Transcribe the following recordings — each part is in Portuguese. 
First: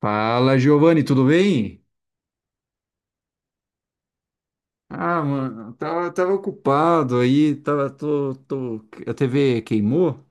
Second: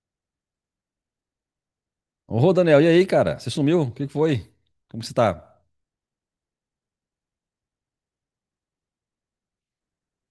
Fala, Giovanni, tudo bem? Ô, Daniel, e aí, cara? Você sumiu? O que que foi? Como você Ah, tá? mano, tava ocupado aí, tô, a TV queimou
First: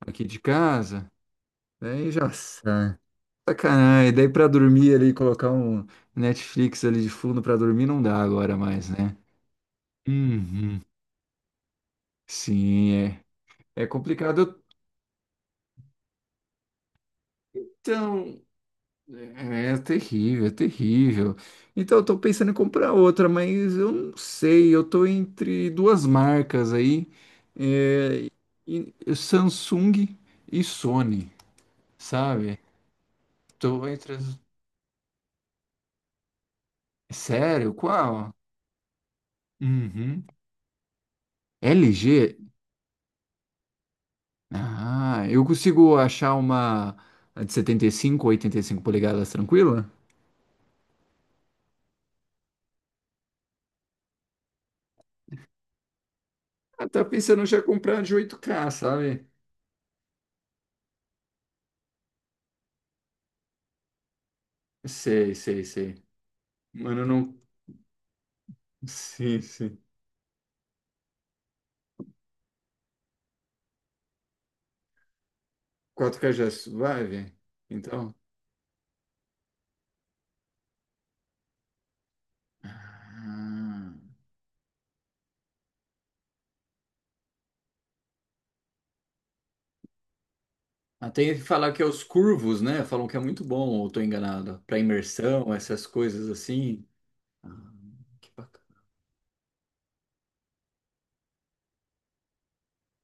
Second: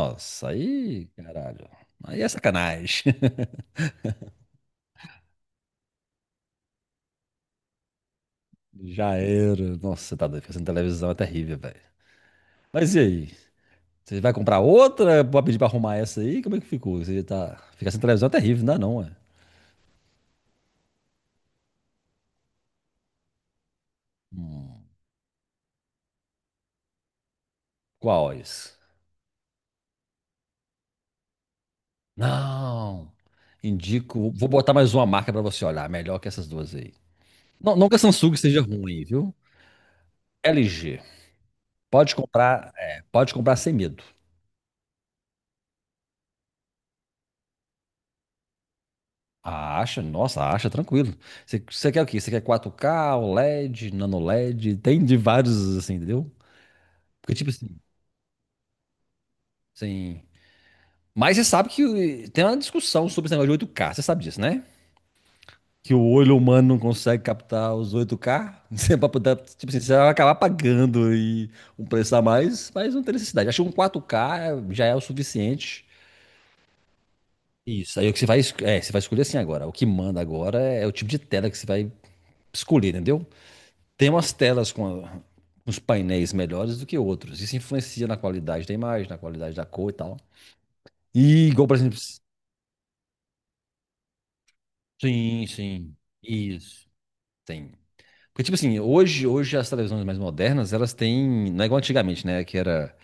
aqui de aí, casa, caralho. daí Aí é já sabe. sacanagem. Sacanagem, daí pra dormir ali, colocar um Netflix ali de fundo pra dormir não dá agora mais, Já né? era. Nossa, você tá doido. Ficar sem Uhum. televisão é terrível, velho. Sim, Mas e aí? é, é Você vai comprar complicado. outra pra pedir pra arrumar essa aí? Como é que ficou? Você tá. Ficar sem televisão é Então, terrível, não é não, é? é, é terrível, é terrível. Então, eu tô pensando em comprar outra, mas eu não sei. Eu Hum, tô entre duas marcas aí, é, quais? e Samsung e Sony, sabe? Não. Tô entre Indico. as... Vou botar mais uma marca pra você olhar. Melhor que essas duas aí. Sério? Não, não que a Qual? Samsung seja ruim, viu? Uhum. LG. Pode LG? comprar, é, pode comprar sem medo. Ah, eu consigo achar uma de 75 ou cinco polegadas A tranquila? Acha, nossa, a Acha, tranquilo. Você quer o quê? Você quer 4K OLED, nano LED? Tem de vários, assim, entendeu? Ah, tá Porque, pensando tipo já assim, comprar de oito k, sabe? sem. Mas você sabe que tem uma discussão sobre esse negócio de 8K você sabe disso, né? Sei, sei, Que sei. o olho humano não Mano, eu consegue não. captar os 8K Você, Sim, tipo assim, sim. você vai acabar pagando e um preço a mais, mas não tem necessidade. Acho que um 4K já é o suficiente. Kotka já suave? Isso, aí Então. o que você vai, é, você vai escolher assim agora. O que manda agora é o tipo de tela que você vai escolher, entendeu? Ah, Tem umas telas uns painéis melhores do que outros. Isso influencia na qualidade da imagem, na qualidade da cor e tal. ah, tem que E igual, falar por que é exemplo. os curvos, né? Falam que é muito bom, ou tô enganado. Para Sim, imersão, essas sim. coisas assim. Isso. Ah, Tem. que Porque, tipo assim, bacana. hoje, hoje as televisões mais modernas, elas têm. Não é igual antigamente, né? Que era.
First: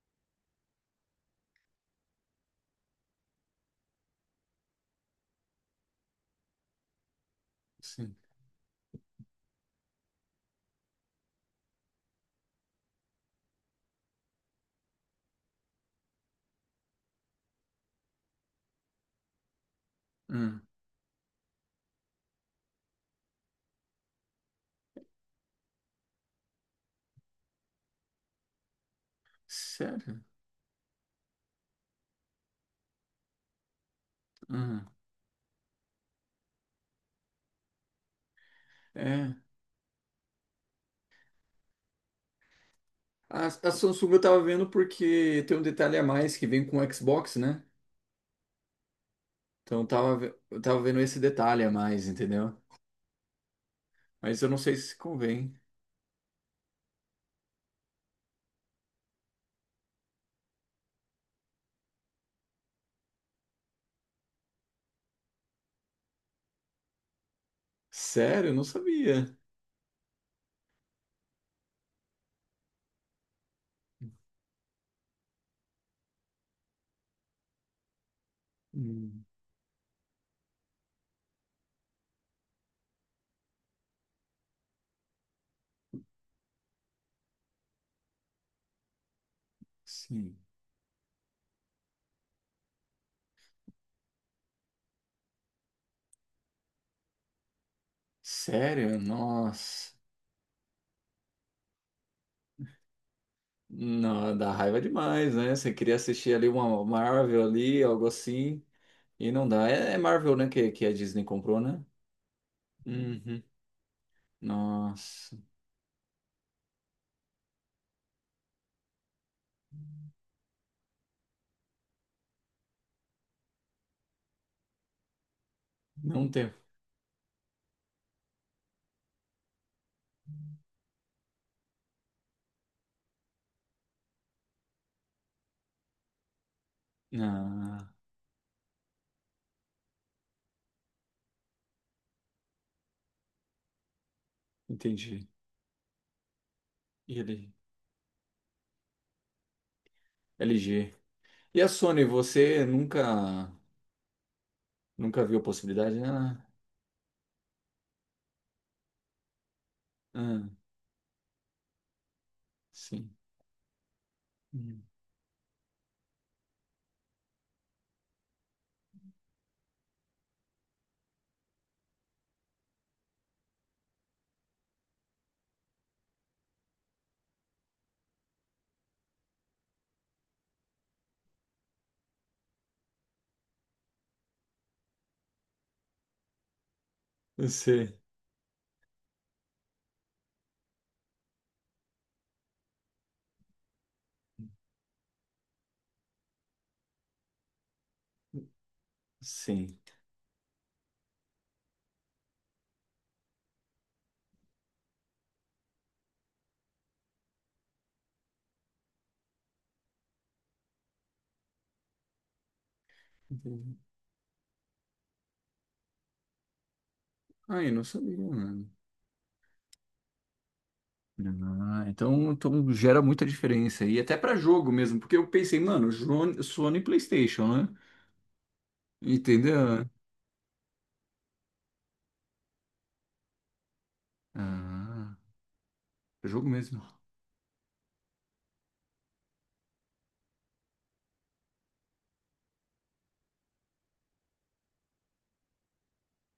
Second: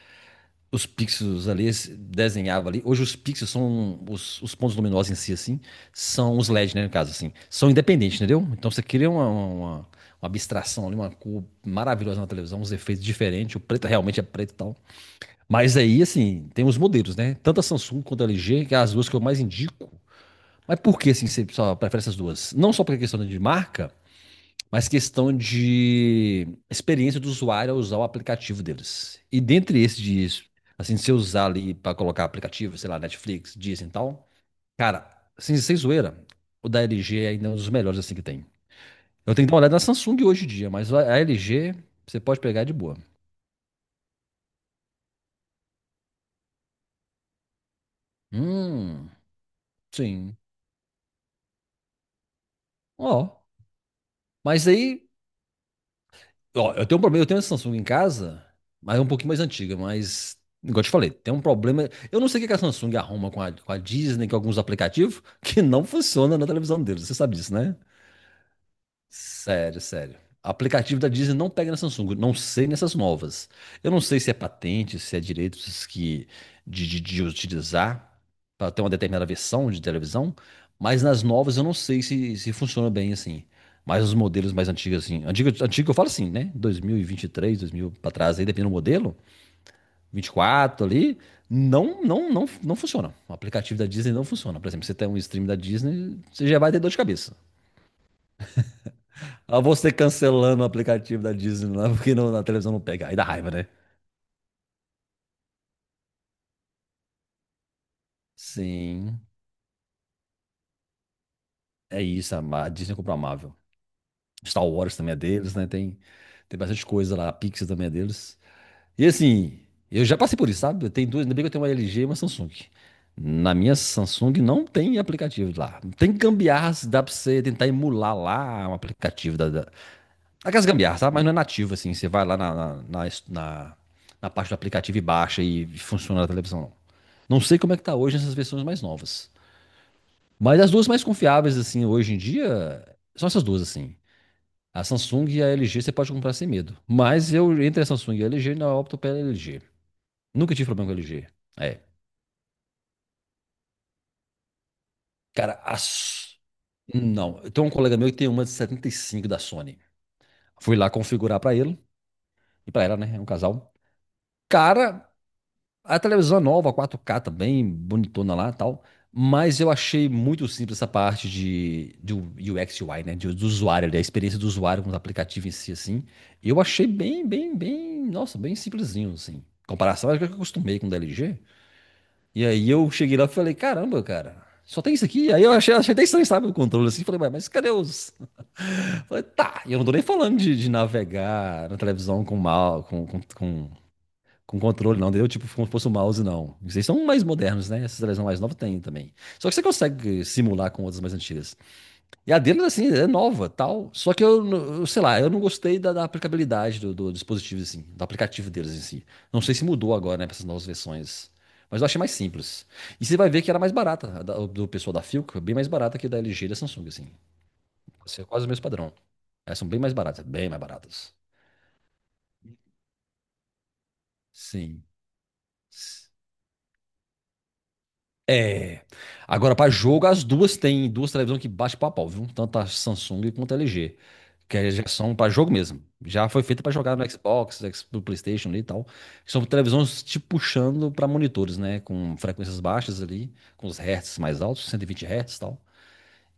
Os pixels ali se desenhava ali. Hoje os pixels são. Os pontos luminosos em si, assim. São os LEDs, né? No caso, assim. São Sim. independentes, entendeu? Então você cria uma abstração ali, uma cor maravilhosa na televisão, uns efeitos diferentes. O preto realmente é preto e tal. Mas aí, assim, tem os modelos, né? Tanto a Samsung quanto a LG, que é as duas que eu mais indico. Hum, Mas por que, assim, você só prefere essas duas? Não só porque é questão de marca, mas questão de experiência do usuário ao usar o aplicativo deles. E dentre esses sério? de, assim, se eu usar ali para colocar aplicativo, sei lá, Netflix, Disney e tal, Hum, cara, assim, sem zoeira, o da LG ainda é ainda um dos melhores, assim, que tem. Eu é. tenho que dar uma olhada na Samsung hoje em dia, mas a LG você pode pegar de boa. A Samsung eu tava vendo porque tem um detalhe a mais que vem com o Xbox, né? Hum, Então eu tava, sim. eu tava vendo esse detalhe a mais, entendeu? Ó, Mas eu não mas sei se aí convém. Ó, eu tenho um problema, eu tenho essa Samsung em casa, mas é um pouquinho mais antiga, mas, igual eu te falei, tem um problema. Eu não sei o que que a Samsung arruma com a Disney, com alguns aplicativos, que não funciona na televisão deles. Você sabe disso, né? Sério? Eu não sabia. Sério, sério. Aplicativo da Disney não pega na Samsung, não sei nessas novas. Eu não sei se é patente, se é direitos que de utilizar para ter uma Hum, determinada versão de televisão, mas nas novas eu não sei se, se funciona bem assim. Mas os modelos mais antigos, assim, antigo, antigo eu falo assim, né? 2023, 2000 para trás, aí depende do modelo, sim. 24 ali, não, não, não, não funciona. O aplicativo da Disney não funciona. Por exemplo, você tem um stream da Disney, você já vai ter dor de cabeça. Sério? A você Nossa. cancelando o aplicativo da Disney lá, porque na televisão não pega. Aí dá raiva, né? Não, dá raiva demais, né? Você queria assistir ali uma Marvel ali, algo assim, Sim, e não dá. É, é Marvel, né, que a Disney comprou, né? é isso. A Disney comprou a Uhum. Marvel. Star Wars também é Nossa, deles, né? Tem, tem bastante coisa lá. A Pixar também é deles. E assim, eu já passei por isso, sabe? Eu tenho duas, ainda bem que eu tenho uma LG e uma Samsung. Na minha Samsung não tem aplicativo lá. Tem não tem. gambiarras, dá pra você tentar emular lá um aplicativo da, da. Aquelas gambiarras, sabe? Mas não é nativo, assim. Você vai lá na- na parte do aplicativo e baixa e funciona na televisão. Não sei como é que Ah, tá hoje nessas versões mais novas. Mas as duas mais confiáveis, assim, hoje em dia, são essas duas, assim. A Samsung entendi. e a LG você pode comprar sem medo. E Mas ele, eu, entre a Samsung e a LG, ainda opto pela LG. Nunca tive problema LG. com a LG. E a É. Sony, você nunca, nunca viu a Cara, a. possibilidade, né? S- Não. Tem um colega meu que tem uma de 75 da Sony. Ah, Fui lá configurar pra ele e pra ela, sim. né? É um casal. Hum. Cara, a televisão é nova, 4K também, bonitona lá e tal. Mas eu achei muito simples essa parte de, do UX UI, né? Do usuário, ali, a experiência do usuário com os aplicativos em si, assim. Eu achei bem, bem, bem, nossa, bem simplesinho, assim. Em comparação, acho que eu acostumei com o da LG. E aí eu cheguei lá e falei, caramba, cara, só tem isso aqui? Aí eu achei, achei até estranho, sabe, o controle, assim. Falei, "Ué, Eu mas cadê sei. os... Falei, tá, e eu não tô nem falando de navegar na televisão com mal, com controle, não, entendeu? Tipo, como se fosse um mouse, não. Vocês são mais modernos, né? Essas televisões mais novas tem também. Só que você Sim. consegue simular com outras mais antigas. E a deles, assim, é nova, tal. Só que eu sei lá, eu não gostei da, da aplicabilidade do, do dispositivo, assim, do aplicativo deles em si. Não sei se mudou agora, né, para essas novas versões. Mas eu achei mais simples. E você vai ver que era mais Entendi. barata, a do pessoal da Philco, bem mais barata que da LG e da Samsung, assim. Ai, não sabia, Isso é quase o mesmo né? padrão. Elas são bem mais baratas, bem mais baratas. Ah, então, então gera muita diferença. E até pra jogo Sim. mesmo, porque eu pensei, mano, Sony e PlayStation, né? É. Agora, para Entendeu? jogo, as duas têm duas televisões que bate pau a pau, viu? Tanto a Samsung quanto a LG. Que aí já são Ah, para jogo mesmo. Já foi jogo feita para mesmo. jogar no Xbox, no PlayStation ali e tal. São televisões te puxando para monitores, né? Com frequências baixas ali, com os hertz mais altos, 120 hertz e tal.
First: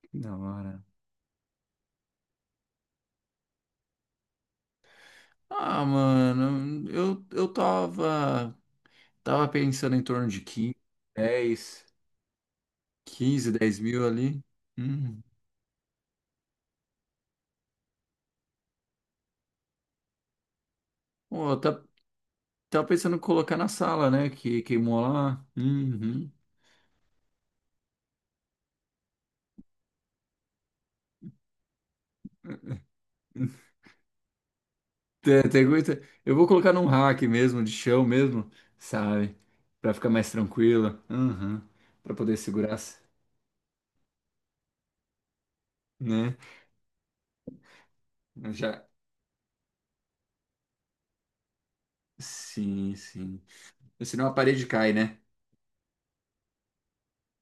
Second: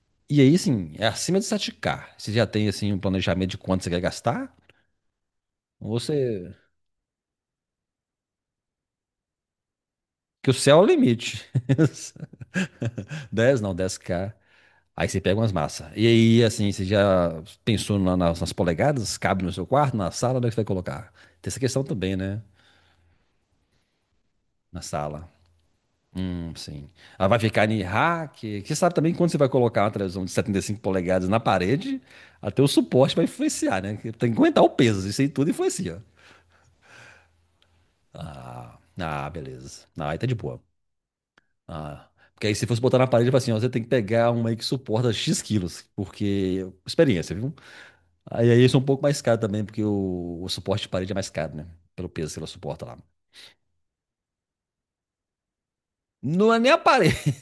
Que da E aí, hora. sim, é acima de 7K. Você já tem, assim, um planejamento de quanto você quer gastar? Ah, Ou você. mano, eu tava, tava pensando em torno de Que o 15, céu é o limite. 10 15 10 não, 10 mil 10K. ali. Aí você Hum. pega umas massas. E aí, assim, você já pensou nas, nas polegadas? Cabe no seu quarto, na sala, onde é que você vai colocar? Tem Pô, eu essa tá, questão também, né? tava pensando em colocar na sala, né? Que Na queimou sala. lá. Uhum. Sim. Ela vai ficar em rack. Você sabe também que quando você vai colocar uma televisão de 75 polegadas na parede, até o suporte vai influenciar, né? Que tem que aguentar o peso, isso aí tudo influencia. Eu vou colocar num rack mesmo, de chão mesmo, sabe? Beleza. Pra ficar Ah, aí tá mais de boa. tranquilo. Uhum. Ah. Pra poder Porque aí se segurar, fosse botar na parede, eu assim, ó, você tem que pegar uma aí que suporta X quilos, né? porque experiência, viu? Aí, Eu aí isso é um já. pouco mais caro também, porque o suporte de parede é mais caro, né? Pelo peso que ela suporta Sim, lá. sim. Senão a parede cai, né? Não é nem a parede.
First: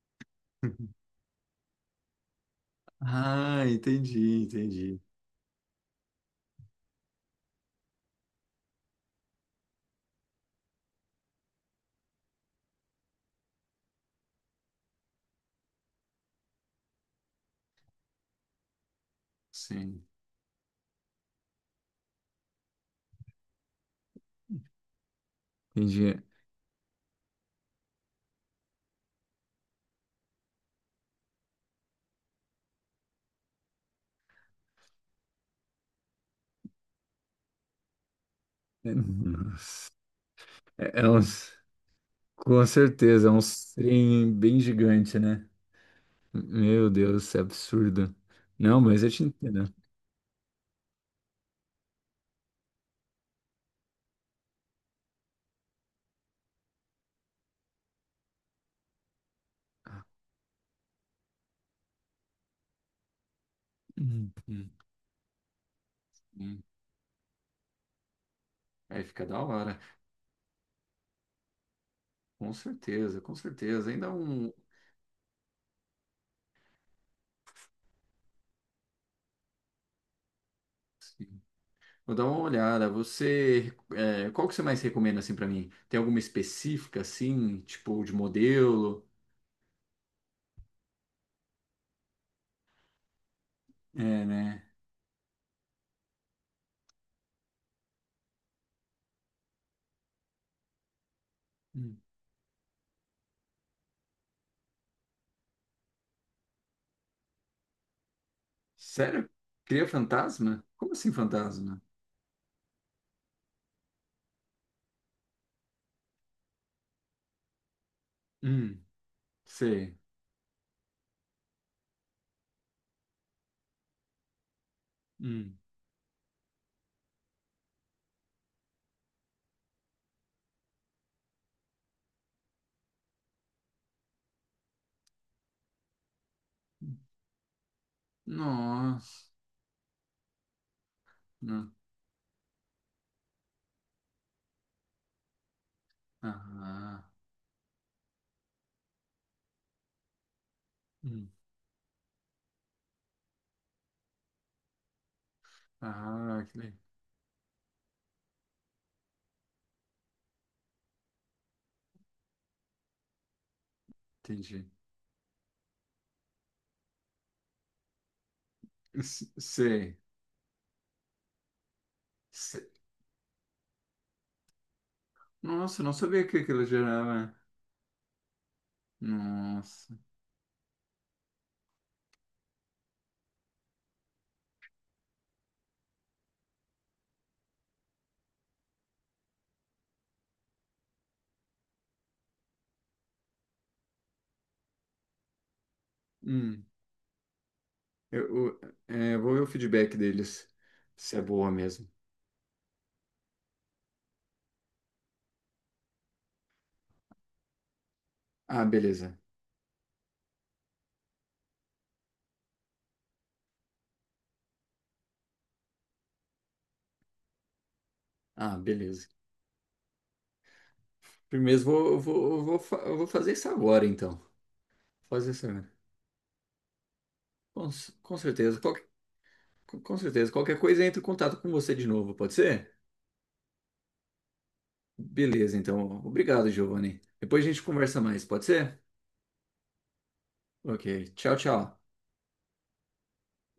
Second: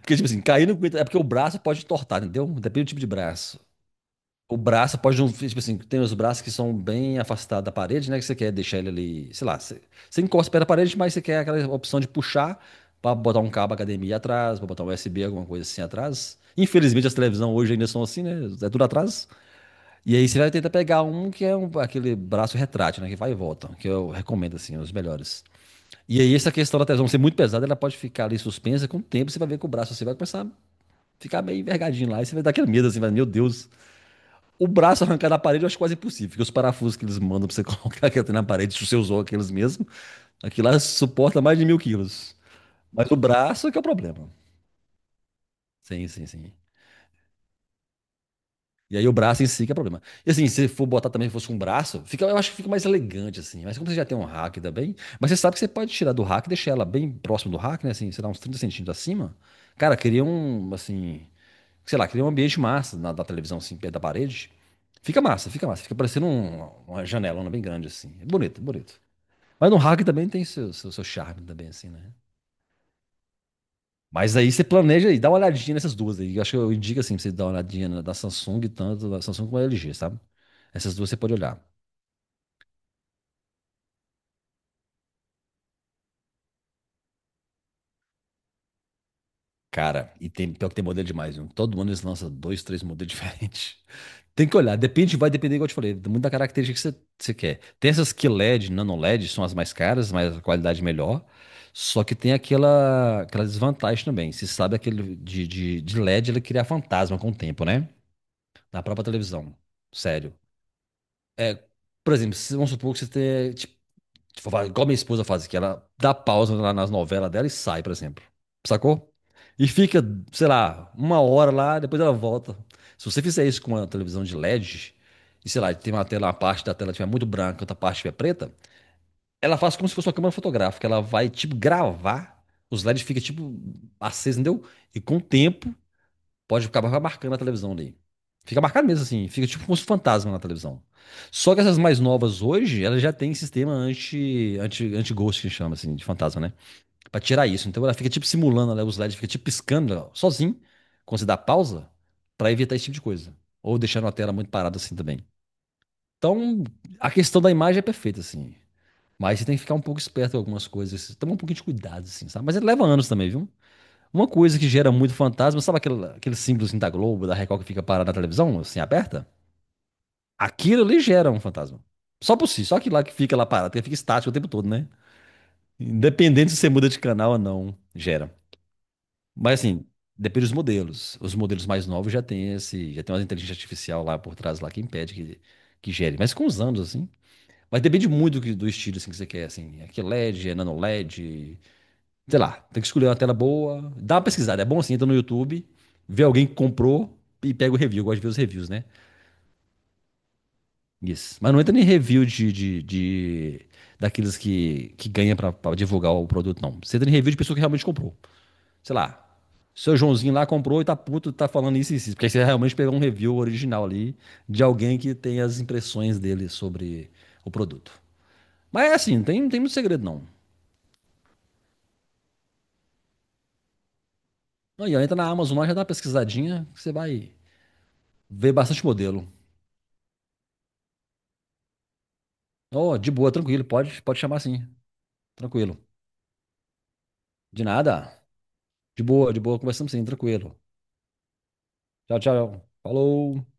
Porque, tipo assim, cair não aguenta. É porque o braço pode entortar, entendeu? Depende do tipo de braço. Ah, entendi, O braço entendi. pode não. Tipo assim, tem os braços que são bem afastados da parede, né? Que você quer deixar ele ali. Sei lá, você, você encosta perto da parede, mas você quer aquela opção de puxar pra botar um cabo HDMI atrás, pra botar um USB, alguma coisa assim atrás. Infelizmente as televisões hoje ainda são assim, né? É tudo atrás. Sim. E aí você vai tentar pegar um que é aquele braço retrátil, né? Que vai e volta, que eu recomendo, assim, os melhores. E Entendi. aí essa questão da tesão ser muito pesada, ela pode ficar ali suspensa, com o tempo você vai ver que o braço assim vai começar a ficar meio envergadinho lá, e você vai dar aquele medo, assim, vai, meu Deus. O braço arrancar da parede eu acho quase impossível, porque os parafusos que eles mandam pra você colocar aquilo na parede, se É, você usou aqueles mesmo, nossa. aquilo lá É- é suporta uns... mais de 1.000 quilos. Com Mas o certeza, é um braço é que é o problema. trem bem gigante, né? Sim, sim, sim. Meu Deus, isso é absurdo. Não, E mas aí eu o te braço em si que entendo. é problema. E assim, se for botar também, se fosse um braço, fica, eu acho que fica mais elegante, assim. Mas como você já tem um rack também, mas você sabe que você pode tirar do rack e deixar ela bem próximo do rack, né? Assim, sei lá, uns 30 centímetros acima. Cara, cria um, assim, sei lá, cria um ambiente massa na, da televisão, assim, perto da parede. Uhum. Fica massa, fica massa. Fica parecendo um, uma janelona bem grande, assim. É bonito, é bonito. Aí fica da Mas no hora. rack também tem seu charme também, assim, né? Com certeza, com certeza. Ainda Mas um. aí você planeja e dá uma olhadinha nessas duas aí. Eu acho que eu indico assim pra você dar uma olhadinha na da Samsung, tanto da Samsung como da LG, sabe? Essas duas você pode olhar. Vou dar uma olhada. Você, é, qual que você mais recomenda assim para mim? Tem alguma específica assim, tipo de modelo? Cara, e tem, pior que tem modelo demais, viu? Todo ano eles lançam dois, três modelos diferentes. É, Tem que né? olhar, depende, vai depender, igual eu te falei, muito da característica que você quer. Tem essas que LED, nano LED, são as mais caras, mas a qualidade melhor. Hum. Só que tem aquela desvantagem também. Você sabe aquele de LED, ele cria fantasma com o tempo, né? Na própria Sério? televisão. Cria Sério. fantasma? Como assim É, fantasma? por exemplo, vamos supor que você tem, tipo, igual minha esposa faz, que ela dá pausa lá nas novelas dela e sai, por exemplo. Hum, Sacou? E sei. fica, sei lá, uma hora lá, depois ela volta. Se você fizer isso com uma televisão de LED, e Hum. sei lá, tem uma tela, uma parte da tela que estiver muito branca, outra parte estiver preta, ela faz como se fosse uma câmera fotográfica. Ela vai, tipo, gravar, os LEDs ficam, tipo, acesos, entendeu? E com o tempo, pode acabar marcando na televisão ali. Fica marcado mesmo assim, Nossa. fica tipo como se fosse um fantasma na televisão. Só que Não. essas mais novas hoje, elas já têm sistema anti-ghost, que chama assim, de fantasma, né? Ah, Pra tirar isso. Então ela fica tipo simulando, né, os LEDs, fica tipo piscando ó, sozinho, quando você hum. dá pausa, pra evitar esse tipo de coisa. Ou deixando a tela muito parada assim também. Ah, que Então, legal. a questão da imagem é perfeita, assim. Mas você tem que ficar um pouco esperto com algumas coisas, tomar um pouquinho de cuidado, assim, sabe? Mas ele leva anos também, viu? Uma coisa Entendi. que gera muito fantasma, sabe aquele símbolo assim da Globo, da Record que fica parado na televisão, assim, aberta? S- sei. Aquilo ali gera um fantasma. Só por si, Se- só aquilo lá que fica lá parado, que fica estático o tempo todo, né? Nossa, eu não sabia que Independente se aquilo você muda de canal gerava. ou não, gera. Mas assim, Nossa. depende dos modelos. Os modelos mais novos já tem esse, já tem uma inteligência artificial lá por trás lá que impede que gere. Mas com os anos, assim. Mas depende muito do, do estilo assim, que você quer, assim. É que LED, é nano LED, sei lá, tem que escolher uma tela boa. Dá uma pesquisada, é bom assim, entra no YouTube, vê alguém que comprou e pega o review. Eu gosto de ver os Eu, reviews, né? é, vou ver o feedback deles, se é Isso. boa Mas não entra nem mesmo. review daqueles que ganha pra, pra divulgar o produto, não. Você entra em review de pessoa que realmente comprou. Ah, Sei beleza. lá, seu Joãozinho lá comprou e tá puto, tá falando isso e isso. Porque aí você realmente pegou um review original ali de alguém que tem as impressões dele sobre o produto. Ah, Mas é beleza. assim, não tem, não tem muito segredo, não. Primeiro, eu vou fazer isso agora, então. Aí, ó, entra na Fazer isso Amazon lá, agora. já dá uma pesquisadinha, que você vai Com ver certeza. bastante Qualquer, modelo. com certeza. Qualquer coisa, entro em contato com você de novo, pode ser? Oh, de boa, tranquilo. Pode, pode chamar sim. Beleza, Tranquilo. então. Obrigado, Giovanni. Depois a gente De conversa nada. mais, pode ser? De boa, de boa. Conversamos sim, tranquilo. Ok. Tchau, tchau. Tchau, tchau. Falou.